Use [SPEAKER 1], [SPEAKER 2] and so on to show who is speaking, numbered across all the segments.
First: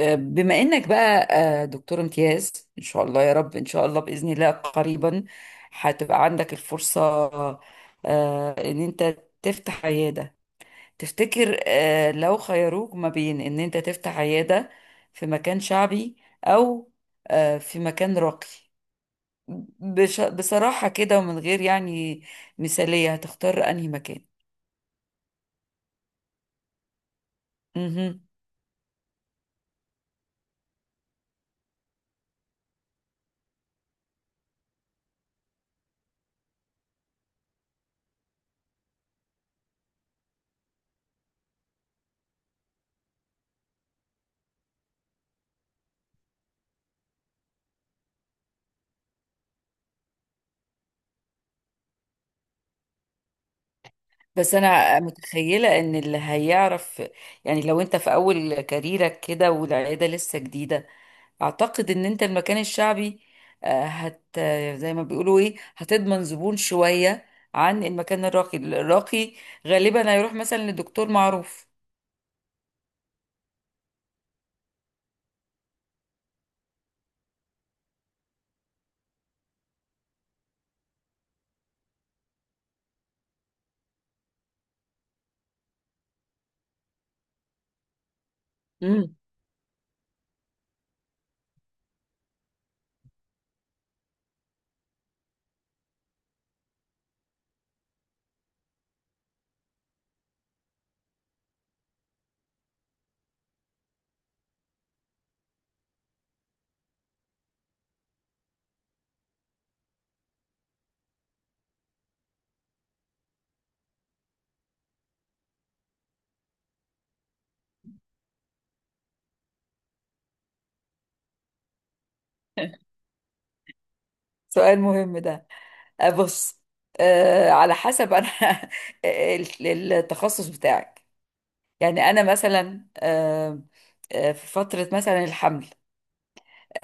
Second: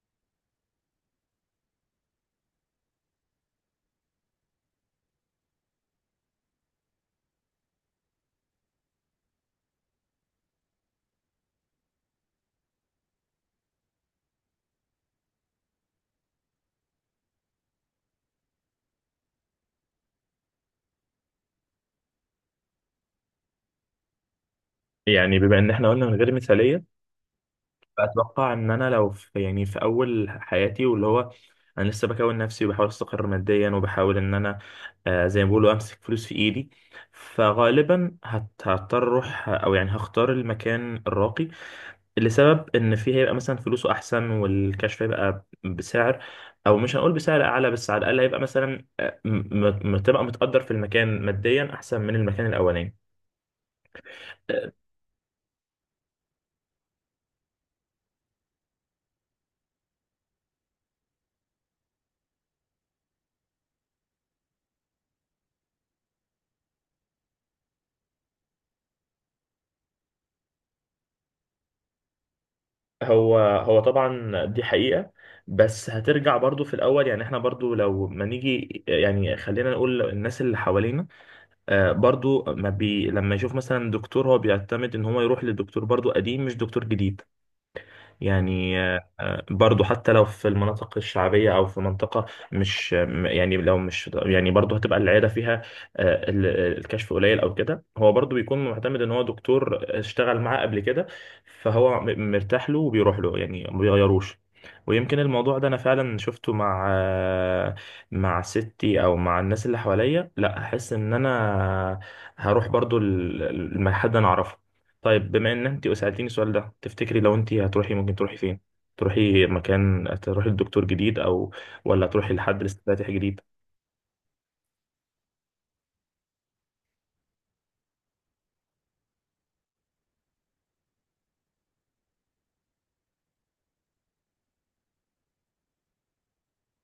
[SPEAKER 1] بما انك بقى دكتور امتياز ان شاء الله يا رب ان شاء الله باذن الله قريبا هتبقى عندك الفرصه ان انت تفتح عياده تفتكر لو خيروك ما بين ان انت تفتح عياده في مكان شعبي او في مكان راقي بصراحه كده ومن غير يعني مثاليه هتختار انهي مكان
[SPEAKER 2] يعني بما ان احنا قلنا من غير مثاليه،
[SPEAKER 1] مهم.
[SPEAKER 2] فاتوقع ان انا لو في يعني في اول حياتي واللي هو انا لسه بكون نفسي، وبحاول استقر ماديا، وبحاول ان انا زي ما بيقولوا امسك فلوس في ايدي. فغالبا هضطر اروح، او يعني هختار المكان الراقي، لسبب ان فيه هيبقى مثلا فلوسه احسن، والكشف هيبقى بسعر، او مش هنقول بسعر اعلى، بس على الاقل هيبقى مثلا تبقى متقدر في المكان ماديا احسن من المكان الاولاني.
[SPEAKER 1] بس انا متخيله ان اللي هيعرف يعني لو انت في اول كاريرك كده والعياده لسه جديده اعتقد ان انت المكان الشعبي آه، هت آه، زي ما بيقولوا ايه هتضمن زبون شويه عن المكان الراقي الراقي غالبا هيروح مثلا لدكتور معروف.
[SPEAKER 2] هو طبعا دي حقيقة. بس هترجع برضو في الأول، يعني احنا برضو لو ما نيجي، يعني خلينا نقول الناس اللي حوالينا برضو ما بي لما يشوف مثلا دكتور، هو بيعتمد ان هو يروح لدكتور برضو قديم مش دكتور جديد. يعني
[SPEAKER 1] امم.
[SPEAKER 2] برضو حتى لو في المناطق الشعبية أو في منطقة مش يعني لو مش، يعني برضو هتبقى العيادة فيها آه، ال- الكشف قليل أو كده، هو برضو بيكون معتمد إن هو دكتور اشتغل معاه قبل كده، فهو مرتاح له وبيروح له، يعني ما بيغيروش. ويمكن الموضوع ده أنا فعلا شفته مع مع ستي أو مع الناس اللي حواليا، لا أحس إن أنا هروح برضو حد أنا أعرفه. طيب، بما ان انت سألتيني السؤال ده، تفتكري لو انت هتروحي ممكن تروحي فين؟ تروحي مكان، تروحي لدكتور جديد، ولا تروحي لحد لسه فاتح جديد؟
[SPEAKER 1] سؤال مهم ده. بص، على حسب انا. التخصص بتاعك، يعني انا مثلا، في فتره مثلا الحمل،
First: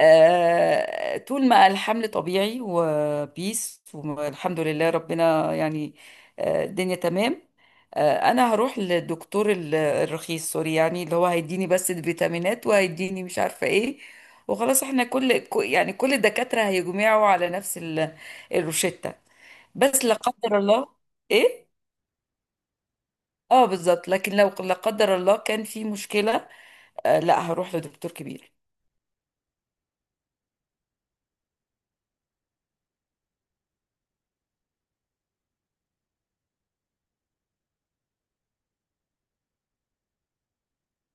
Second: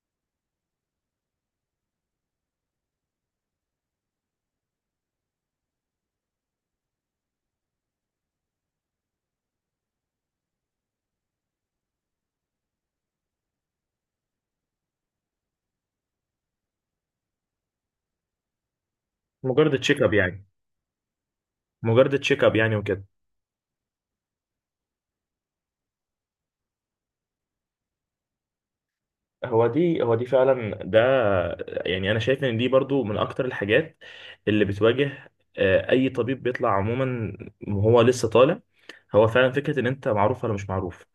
[SPEAKER 1] طول ما الحمل طبيعي وبيس والحمد لله ربنا يعني الدنيا تمام. انا هروح للدكتور الرخيص سوري يعني اللي هو هيديني بس الفيتامينات وهيديني مش عارفة ايه وخلاص احنا يعني كل الدكاترة هيجمعوا على نفس الروشتة.
[SPEAKER 2] مجرد تشيك
[SPEAKER 1] بس لا
[SPEAKER 2] اب يعني.
[SPEAKER 1] قدر الله. ايه،
[SPEAKER 2] مجرد تشيك اب يعني وكده.
[SPEAKER 1] اه بالظبط. لكن لو لا قدر الله كان في مشكلة لا هروح لدكتور كبير.
[SPEAKER 2] هو دي فعلا ده، يعني انا شايف ان دي برضو من اكتر الحاجات اللي بتواجه اي طبيب بيطلع عموما وهو لسه طالع. هو فعلا فكرة ان انت معروف ولا مش معروف،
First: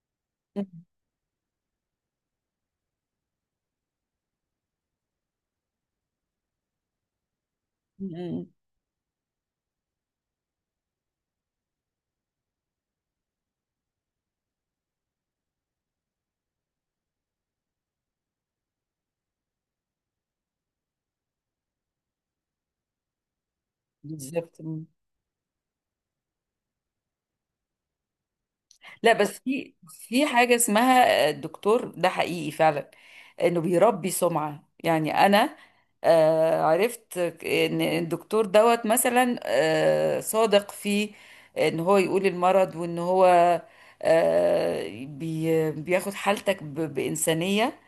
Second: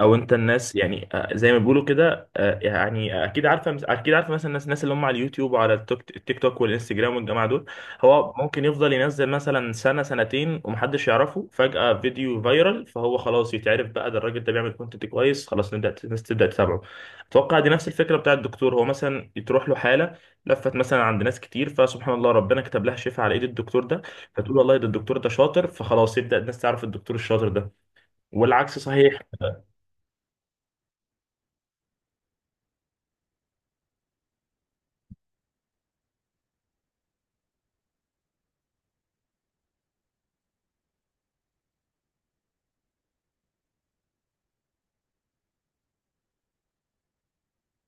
[SPEAKER 2] او انت
[SPEAKER 1] م-
[SPEAKER 2] الناس، يعني زي ما بيقولوا كده، يعني اكيد عارفه اكيد عارفه مثلا الناس اللي هم على اليوتيوب وعلى التيك توك والانستجرام والجماعه دول.
[SPEAKER 1] م-
[SPEAKER 2] هو
[SPEAKER 1] م.
[SPEAKER 2] ممكن يفضل ينزل مثلا سنه سنتين ومحدش يعرفه، فجاه فيديو فايرال، فهو خلاص يتعرف بقى، ده الراجل ده بيعمل كونتنت كويس، خلاص نبدا الناس تبدا تتابعه. اتوقع دي نفس الفكره بتاع الدكتور. هو مثلا تروح له حاله لفت مثلا عند ناس كتير، فسبحان الله ربنا كتب لها شفاء على ايد الدكتور ده،
[SPEAKER 1] بالظبط.
[SPEAKER 2] فتقول والله ده الدكتور ده شاطر. فخلاص يبدا الناس تعرف الدكتور الشاطر ده، والعكس
[SPEAKER 1] لا
[SPEAKER 2] صحيح.
[SPEAKER 1] بس في حاجة اسمها الدكتور ده حقيقي فعلا انه بيربي سمعة. يعني انا عرفت ان الدكتور دوت مثلا صادق في ان هو يقول المرض وان هو بياخد حالتك بإنسانية،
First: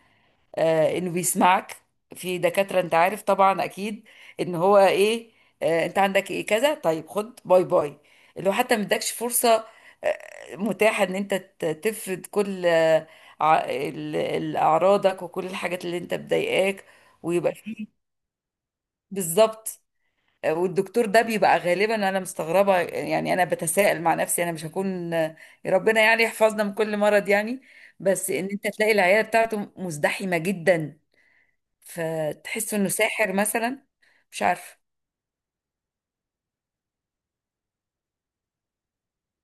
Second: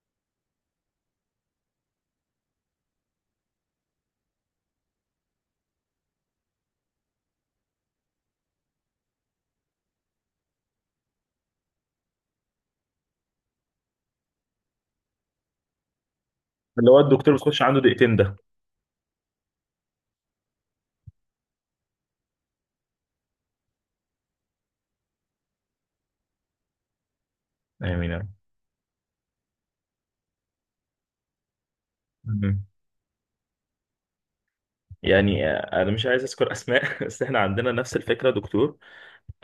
[SPEAKER 1] انه بيسمعك. في دكاترة انت عارف طبعا اكيد ان هو ايه، انت عندك ايه كذا طيب خد باي باي، اللي هو حتى ما ادكش فرصة متاحة ان انت تفرد كل اعراضك وكل الحاجات اللي انت مضايقاك
[SPEAKER 2] اللي هو الدكتور
[SPEAKER 1] ويبقى
[SPEAKER 2] بتخش عنده
[SPEAKER 1] فيه.
[SPEAKER 2] دقيقتين ده
[SPEAKER 1] بالظبط. والدكتور ده بيبقى غالبا انا مستغربة، يعني انا بتساءل مع نفسي انا مش هكون ربنا يعني يحفظنا من كل مرض يعني،
[SPEAKER 2] يعني.
[SPEAKER 1] بس ان انت تلاقي العيادة بتاعته مزدحمة جدا
[SPEAKER 2] مم.
[SPEAKER 1] فتحس انه ساحر مثلا. مش عارفه.
[SPEAKER 2] يعني انا مش عايز اذكر اسماء بس احنا عندنا نفس الفكره. دكتور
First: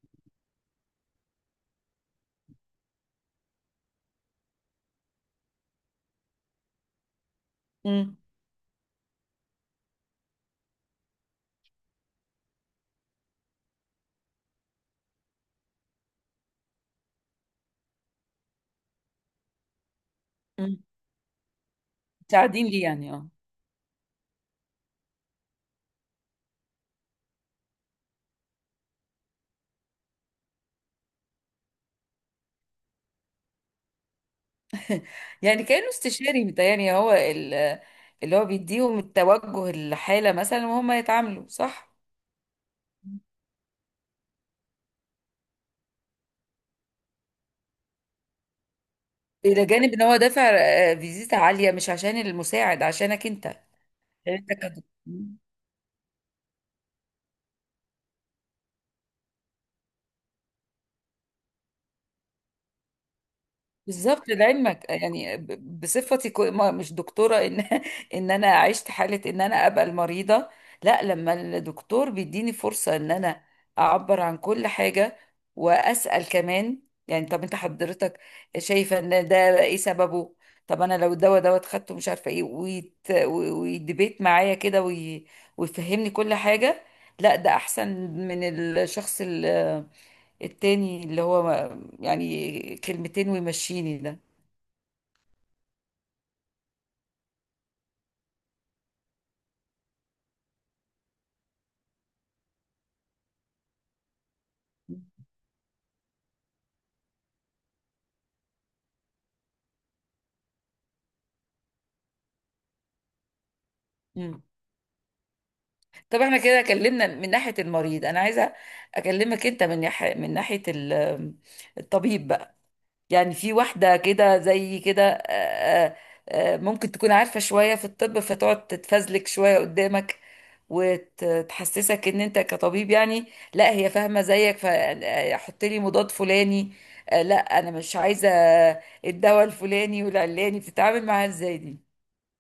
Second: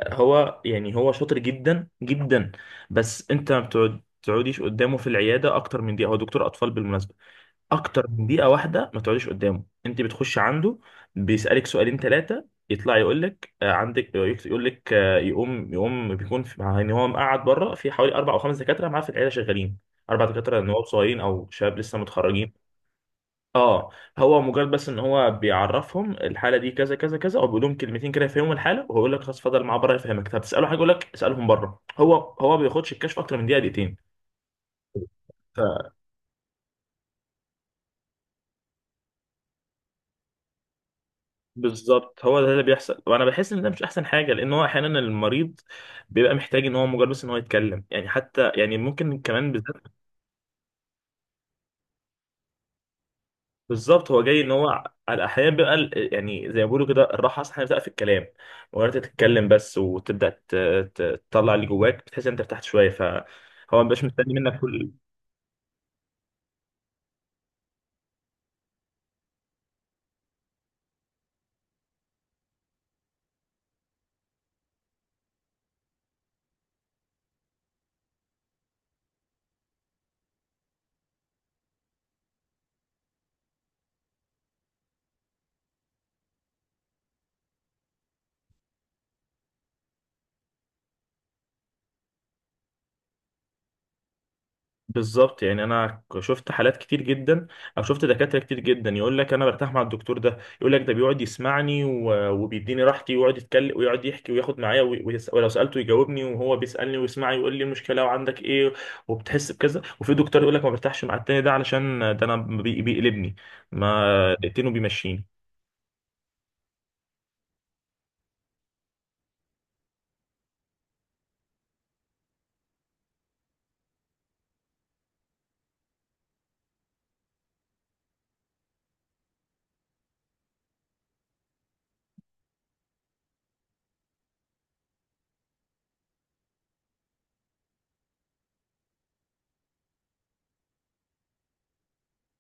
[SPEAKER 2] هو يعني هو شاطر جدا جدا، بس انت ما تقعديش قدامه في العياده اكتر من دقيقه. هو دكتور اطفال بالمناسبه. اكتر
[SPEAKER 1] امم.
[SPEAKER 2] من دقيقه واحده ما تقعديش قدامه، انت بتخش عنده، بيسالك سؤالين ثلاثه، يطلع يقول لك عندك، يقول لك يقوم بيكون في، يعني هو مقعد بره، في حوالي اربع او خمس دكاتره معاه في العياده شغالين، اربع دكاتره
[SPEAKER 1] امم،
[SPEAKER 2] نواب صغيرين او شباب لسه متخرجين.
[SPEAKER 1] مساعدين ليه يعني اه.
[SPEAKER 2] اه، هو مجرد بس ان هو بيعرفهم الحاله دي كذا كذا كذا، او بيقول لهم كلمتين كده يفهموا الحاله، وهو يقول لك خلاص اتفضل معاه بره يفهمك. طب تساله حاجه يقول لك اسالهم بره. هو ما بياخدش الكشف اكتر من دقيقه دقيقتين.
[SPEAKER 1] يعني كانه
[SPEAKER 2] ف-
[SPEAKER 1] استشاري متهيألي هو اللي هو بيديهم التوجه الحالة مثلا وهم يتعاملوا صح.
[SPEAKER 2] بالظبط، هو ده اللي بيحصل، وانا بحس ان ده مش احسن حاجه، لان هو احيانا المريض بيبقى محتاج ان هو مجرد بس ان هو يتكلم يعني، حتى يعني ممكن كمان.
[SPEAKER 1] إلى جانب إن هو دافع فيزيتا عالية مش عشان المساعد عشانك أنت عشان
[SPEAKER 2] بالظبط، هو جاي
[SPEAKER 1] أنت
[SPEAKER 2] ان هو
[SPEAKER 1] كدكتور.
[SPEAKER 2] على الاحيان بيبقى يعني زي ما بيقولوا كده، الراحه اصلا بتبقى في الكلام، وانت تتكلم بس وتبدا تطلع اللي جواك، بتحس ان انت ارتحت شويه، فهو ما بيبقاش
[SPEAKER 1] بالظبط
[SPEAKER 2] مستني منك
[SPEAKER 1] لعلمك،
[SPEAKER 2] كل.
[SPEAKER 1] يعني بصفتي مش دكتورة ان ان انا عشت حالة ان انا ابقى المريضة. لا لما الدكتور بيديني فرصة ان انا اعبر عن كل حاجة واسأل كمان، يعني طب انت حضرتك شايفة ان ده ايه سببه، طب انا لو الدواء دوت خدته مش عارفة ايه ويدبيت معايا كده ويفهمني كل حاجة، لا ده احسن من الشخص التاني اللي هو يعني كلمتين ويمشيني ده.
[SPEAKER 2] بالظبط، يعني انا شفت حالات كتير جدا، او شفت دكاتره كتير جدا يقول لك: انا برتاح مع الدكتور ده. يقول لك: ده بيقعد يسمعني وبيديني راحتي، ويقعد يتكلم ويقعد يحكي وياخد معايا ولو سالته يجاوبني، وهو بيسالني ويسمعني ويقول لي المشكله وعندك ايه، وبتحس بكذا. وفي دكتور يقول لك: ما برتاحش مع التاني ده، علشان ده انا بيقلبني، ما
[SPEAKER 1] مم.
[SPEAKER 2] دقتين وبيمشيني.
[SPEAKER 1] طب احنا كده اتكلمنا من ناحية المريض، انا عايزة اكلمك انت من ناحية من ناحية الطبيب بقى. يعني في واحدة كده زي كده ممكن تكون عارفة شوية في الطب فتقعد تتفزلك شوية قدامك وتحسسك ان انت كطبيب يعني لا هي فاهمة زيك فحط لي مضاد فلاني، لا انا مش عايزة الدواء الفلاني والعلاني، بتتعامل معاها ازاي دي؟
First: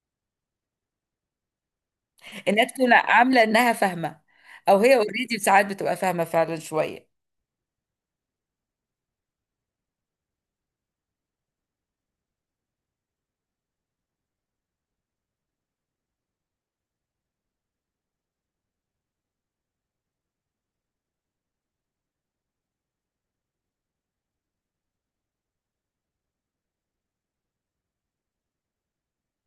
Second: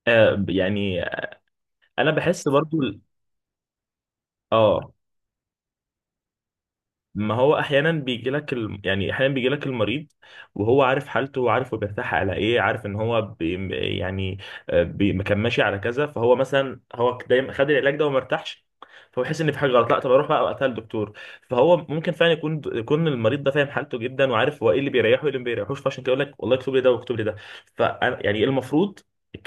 [SPEAKER 2] يعني انا بحس
[SPEAKER 1] انها
[SPEAKER 2] برضو
[SPEAKER 1] تكون عاملة انها فاهمة او
[SPEAKER 2] اه
[SPEAKER 1] هي اوريدي ساعات بتبقى فاهمة فعلا شوية.
[SPEAKER 2] ما هو احيانا بيجي لك يعني احيانا بيجي لك المريض وهو عارف حالته وعارف هو بيرتاح على ايه، عارف ان هو يعني ما كان ماشي على كذا. فهو مثلا هو دايما خد العلاج ده وما ارتاحش، فهو يحس ان في حاجه غلط، لا طب اروح بقى وقتها للدكتور. فهو ممكن فعلا يكون المريض ده فاهم حالته جدا، وعارف هو ايه اللي بيريحه وايه اللي ما بيريحوش، فعشان كده يقول لك والله اكتب لي ده واكتب لي ده. فانا يعني المفروض،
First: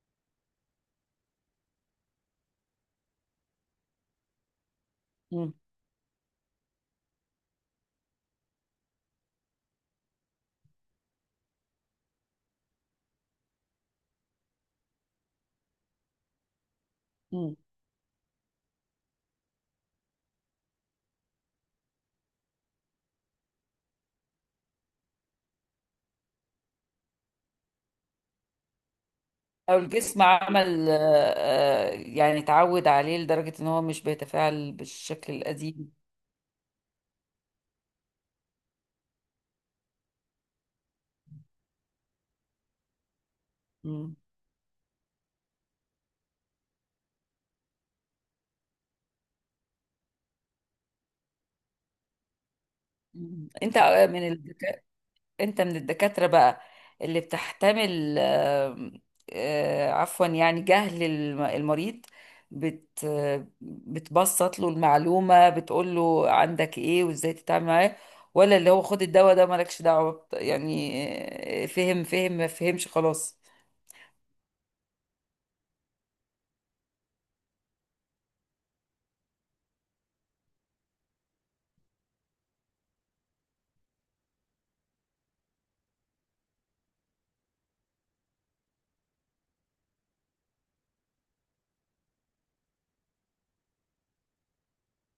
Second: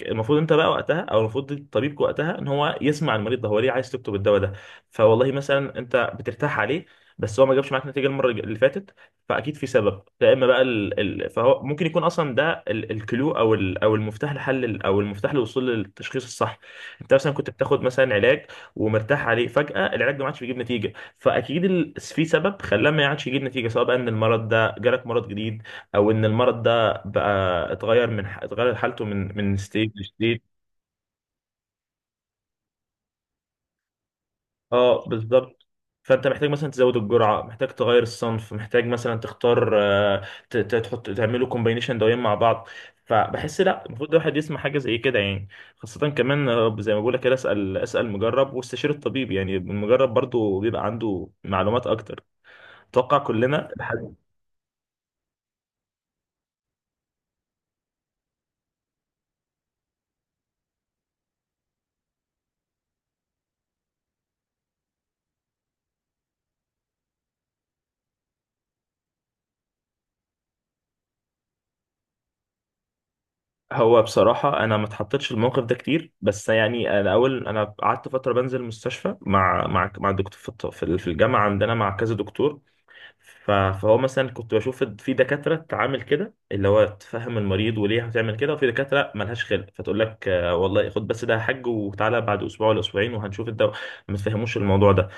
[SPEAKER 2] المفروض انت بقى وقتها، او المفروض الطبيب وقتها ان هو يسمع المريض ده هو ليه عايز تكتب الدواء ده. فوالله
[SPEAKER 1] مم.
[SPEAKER 2] مثلا انت بترتاح عليه، بس هو ما جابش معاك نتيجه المره اللي فاتت. فاكيد في سبب، يا اما بقى فهو ممكن يكون اصلا ده الكلو، او او المفتاح لحل، او المفتاح للوصول للتشخيص الصح. انت مثلا كنت
[SPEAKER 1] مم.
[SPEAKER 2] بتاخد مثلا علاج ومرتاح عليه، فجاه العلاج ده ما عادش بيجيب نتيجه، فاكيد في سبب خلاه ما عادش يجيب نتيجه، سواء بقى ان المرض ده جالك مرض جديد، او ان المرض ده بقى اتغير من اتغير حالته من
[SPEAKER 1] او
[SPEAKER 2] ستيج
[SPEAKER 1] الجسم
[SPEAKER 2] لستيج.
[SPEAKER 1] عمل يعني اتعود عليه لدرجة ان هو مش بيتفاعل
[SPEAKER 2] اه
[SPEAKER 1] بالشكل
[SPEAKER 2] بالظبط.
[SPEAKER 1] القديم.
[SPEAKER 2] فانت محتاج مثلا تزود الجرعه، محتاج تغير الصنف، محتاج مثلا تختار، تحط، تعملوا كومبينيشن دوايين مع بعض. فبحس لا، المفروض
[SPEAKER 1] مم.
[SPEAKER 2] الواحد يسمع حاجه زي كده يعني. خاصه كمان، زي ما بقول لك كده، اسال اسال مجرب واستشير الطبيب، يعني المجرب برضو بيبقى عنده معلومات اكتر. اتوقع
[SPEAKER 1] مم.
[SPEAKER 2] كلنا
[SPEAKER 1] انت من الدكا، انت من الدكاترة بقى اللي بتحتمل عفوا يعني جهل المريض، بت... بتبسط له المعلومة بتقول له عندك ايه وازاي تتعامل معاه، ولا اللي هو خد الدواء ده مالكش دعوة يعني فهم فهم ما فهمش خلاص.
[SPEAKER 2] هو بصراحه انا ما اتحطيتش في الموقف ده كتير، بس يعني انا اول انا قعدت فتره بنزل المستشفى مع الدكتور في في الجامعه عندنا مع كذا دكتور. فهو مثلا كنت بشوف في دكاترة تعامل كده، اللي هو تفهم المريض وليه هتعمل كده، وفي دكاترة ملهاش خلق فتقول لك والله خد بس ده، حج وتعالى بعد أسبوع ولا أسبوعين وهنشوف الدواء. ما تفهموش الموضوع ده.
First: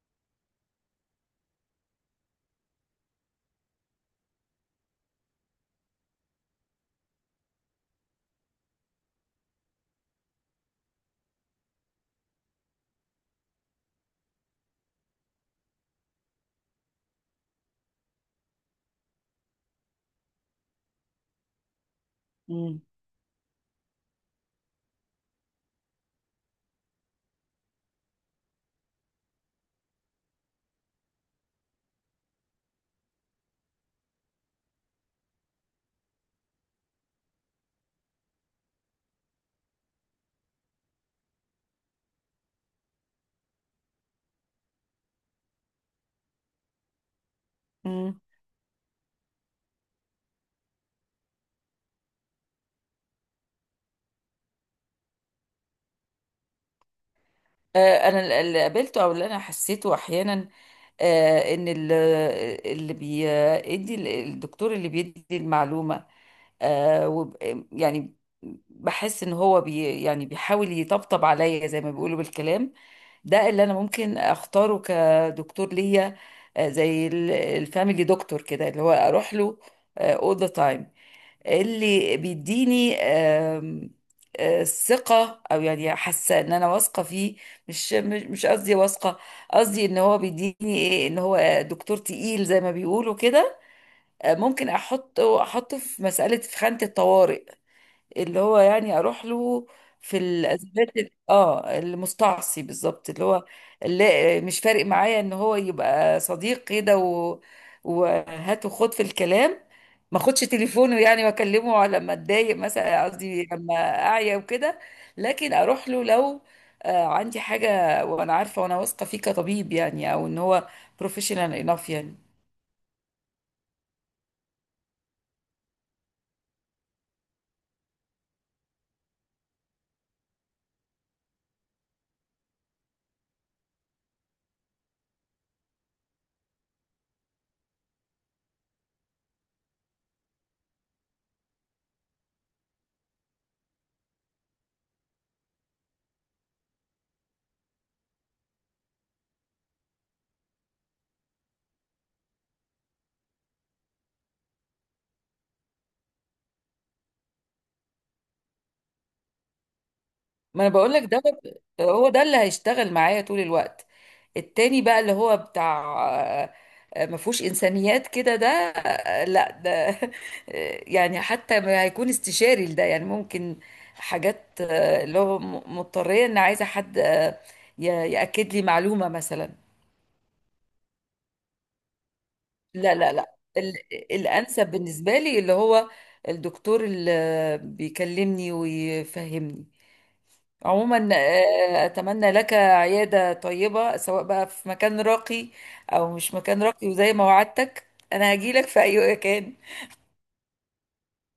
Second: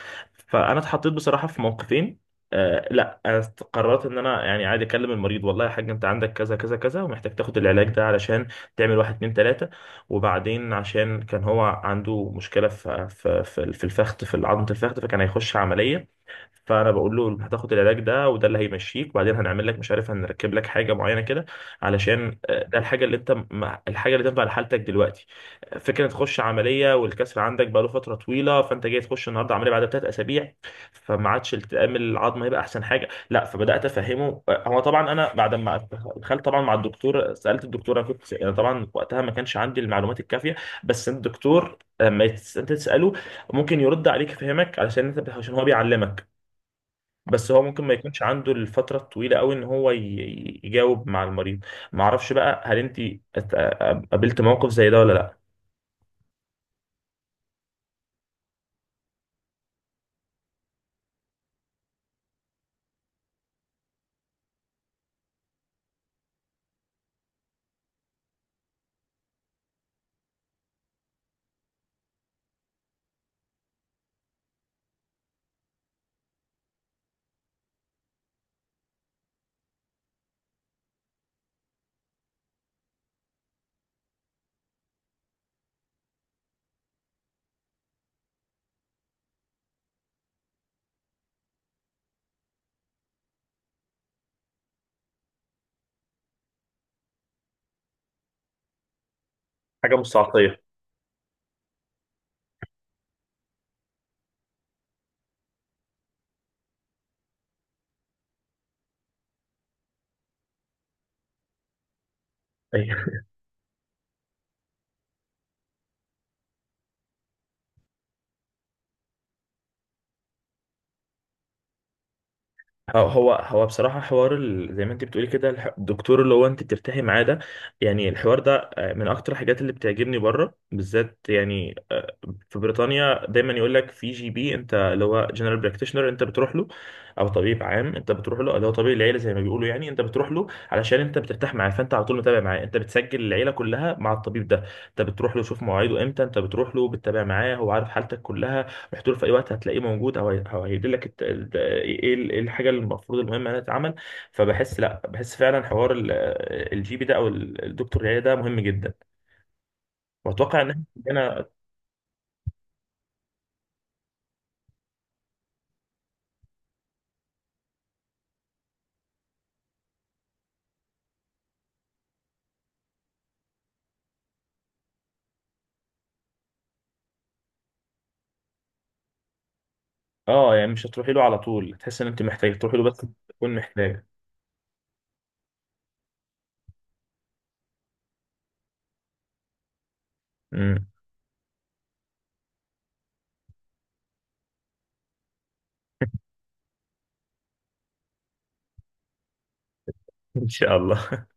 [SPEAKER 2] فأنا اتحطيت بصراحة في موقفين. لا، أنا قررت إن أنا يعني عادي أكلم المريض، والله يا حاج أنت عندك كذا كذا كذا ومحتاج تاخد العلاج ده علشان تعمل واحد اتنين تلاتة. وبعدين عشان كان هو عنده مشكلة في الفخذ، في عظمة الفخذ، فكان هيخش عملية. فانا بقول له انت هتاخد العلاج ده، وده اللي هيمشيك، وبعدين هنعمل لك مش عارف، هنركب لك حاجه معينه كده، علشان ده الحاجه اللي انت الحاجه اللي تنفع لحالتك دلوقتي. فكره تخش عمليه والكسر عندك بقاله فتره طويله، فانت جاي تخش النهارده عمليه بعد 3 اسابيع، فما عادش التئام العظم هيبقى احسن حاجه. لا، فبدات افهمه. هو طبعا انا بعد ما دخلت طبعا مع الدكتور، سالت الدكتور، انا كنت انا طبعا وقتها ما كانش عندي المعلومات الكافيه. بس الدكتور لما انت تساله ممكن يرد عليك يفهمك، علشان انت عشان هو بيعلمك. بس هو ممكن ما
[SPEAKER 1] مم.
[SPEAKER 2] يكونش عنده الفترة الطويلة قوي ان هو يجاوب مع المريض. ما اعرفش بقى هل انت ات- قابلت موقف زي ده ولا لا.
[SPEAKER 1] انا اللي قابلته او اللي انا حسيته احيانا ان اللي بيدي الدكتور اللي بيدي المعلومه آه، وب- يعني بحس ان هو بي يعني بيحاول يطبطب عليا زي ما بيقولوا بالكلام، ده اللي انا ممكن اختاره كدكتور ليا. زي الفاميلي دكتور كده اللي هو اروح له all the time، اللي بيديني آم، آه، ثقة أو يعني حاسة إن أنا واثقة فيه. مش قصدي واثقة، قصدي إن هو بيديني إيه إن هو دكتور تقيل زي ما بيقولوا كده ممكن أحطه في مسألة في خانة الطوارئ اللي هو يعني اروح له
[SPEAKER 2] حاجة مش
[SPEAKER 1] في
[SPEAKER 2] تعاطية.
[SPEAKER 1] الازمات اه المستعصي بالظبط، اللي هو اللي مش فارق معايا ان هو يبقى صديق كده و، وهات وخد في الكلام، ما اخدش تليفونه يعني واكلمه على لما اتضايق مثلا قصدي لما اعيا وكده، لكن اروح له لو عندي حاجه وانا عارفه وانا واثقه فيه كطبيب يعني او ان هو بروفيشنال انف يعني.
[SPEAKER 2] هو بصراحة حوار زي ما انت بتقولي كده، الدكتور اللي هو انت بترتاحي معاه ده، يعني الحوار ده من اكتر الحاجات اللي بتعجبني بره بالذات، يعني في بريطانيا دايما يقول لك في GP، انت اللي هو جنرال براكتيشنر، انت بتروح له، او طبيب عام انت بتروح له اللي هو طبيب العيله، زي ما بيقولوا يعني، انت بتروح له علشان انت بترتاح معاه، فانت على طول متابع معاه، انت بتسجل العيله كلها مع الطبيب ده. انت بتروح له شوف مواعيده امتى، انت بتروح له بتتابع معاه، هو عارف حالتك كلها. رحت له في اي وقت هتلاقيه موجود، او أو هيديلك ايه إيه الحاجه اللي المفروض، المهمه انها تتعمل. فبحس لا، بحس فعلا حوار الـGP ده، او الدكتور العياده ده مهم جدا. واتوقع
[SPEAKER 1] ما انا
[SPEAKER 2] ان
[SPEAKER 1] بقول لك ده
[SPEAKER 2] انا،
[SPEAKER 1] هو ده اللي هيشتغل معايا طول الوقت. التاني بقى اللي هو بتاع ما فيهوش انسانيات كده، ده لا ده يعني حتى ما هيكون استشاري لده يعني ممكن حاجات اللي هو مضطريه ان عايزه حد ي- ياكد لي معلومه مثلا.
[SPEAKER 2] اه يعني مش هتروحي له على طول، تحس ان انت محتاجه تروحي له
[SPEAKER 1] لا
[SPEAKER 2] بس
[SPEAKER 1] لا لا
[SPEAKER 2] تكون
[SPEAKER 1] ال-
[SPEAKER 2] محتاجه.
[SPEAKER 1] الانسب بالنسبه لي اللي هو الدكتور اللي بيكلمني ويفهمني.
[SPEAKER 2] امم
[SPEAKER 1] عموما اتمنى لك عياده طيبه سواء بقى في مكان راقي او مش مكان راقي، وزي ما وعدتك انا هجيلك في اي مكان.
[SPEAKER 2] ان شاء الله.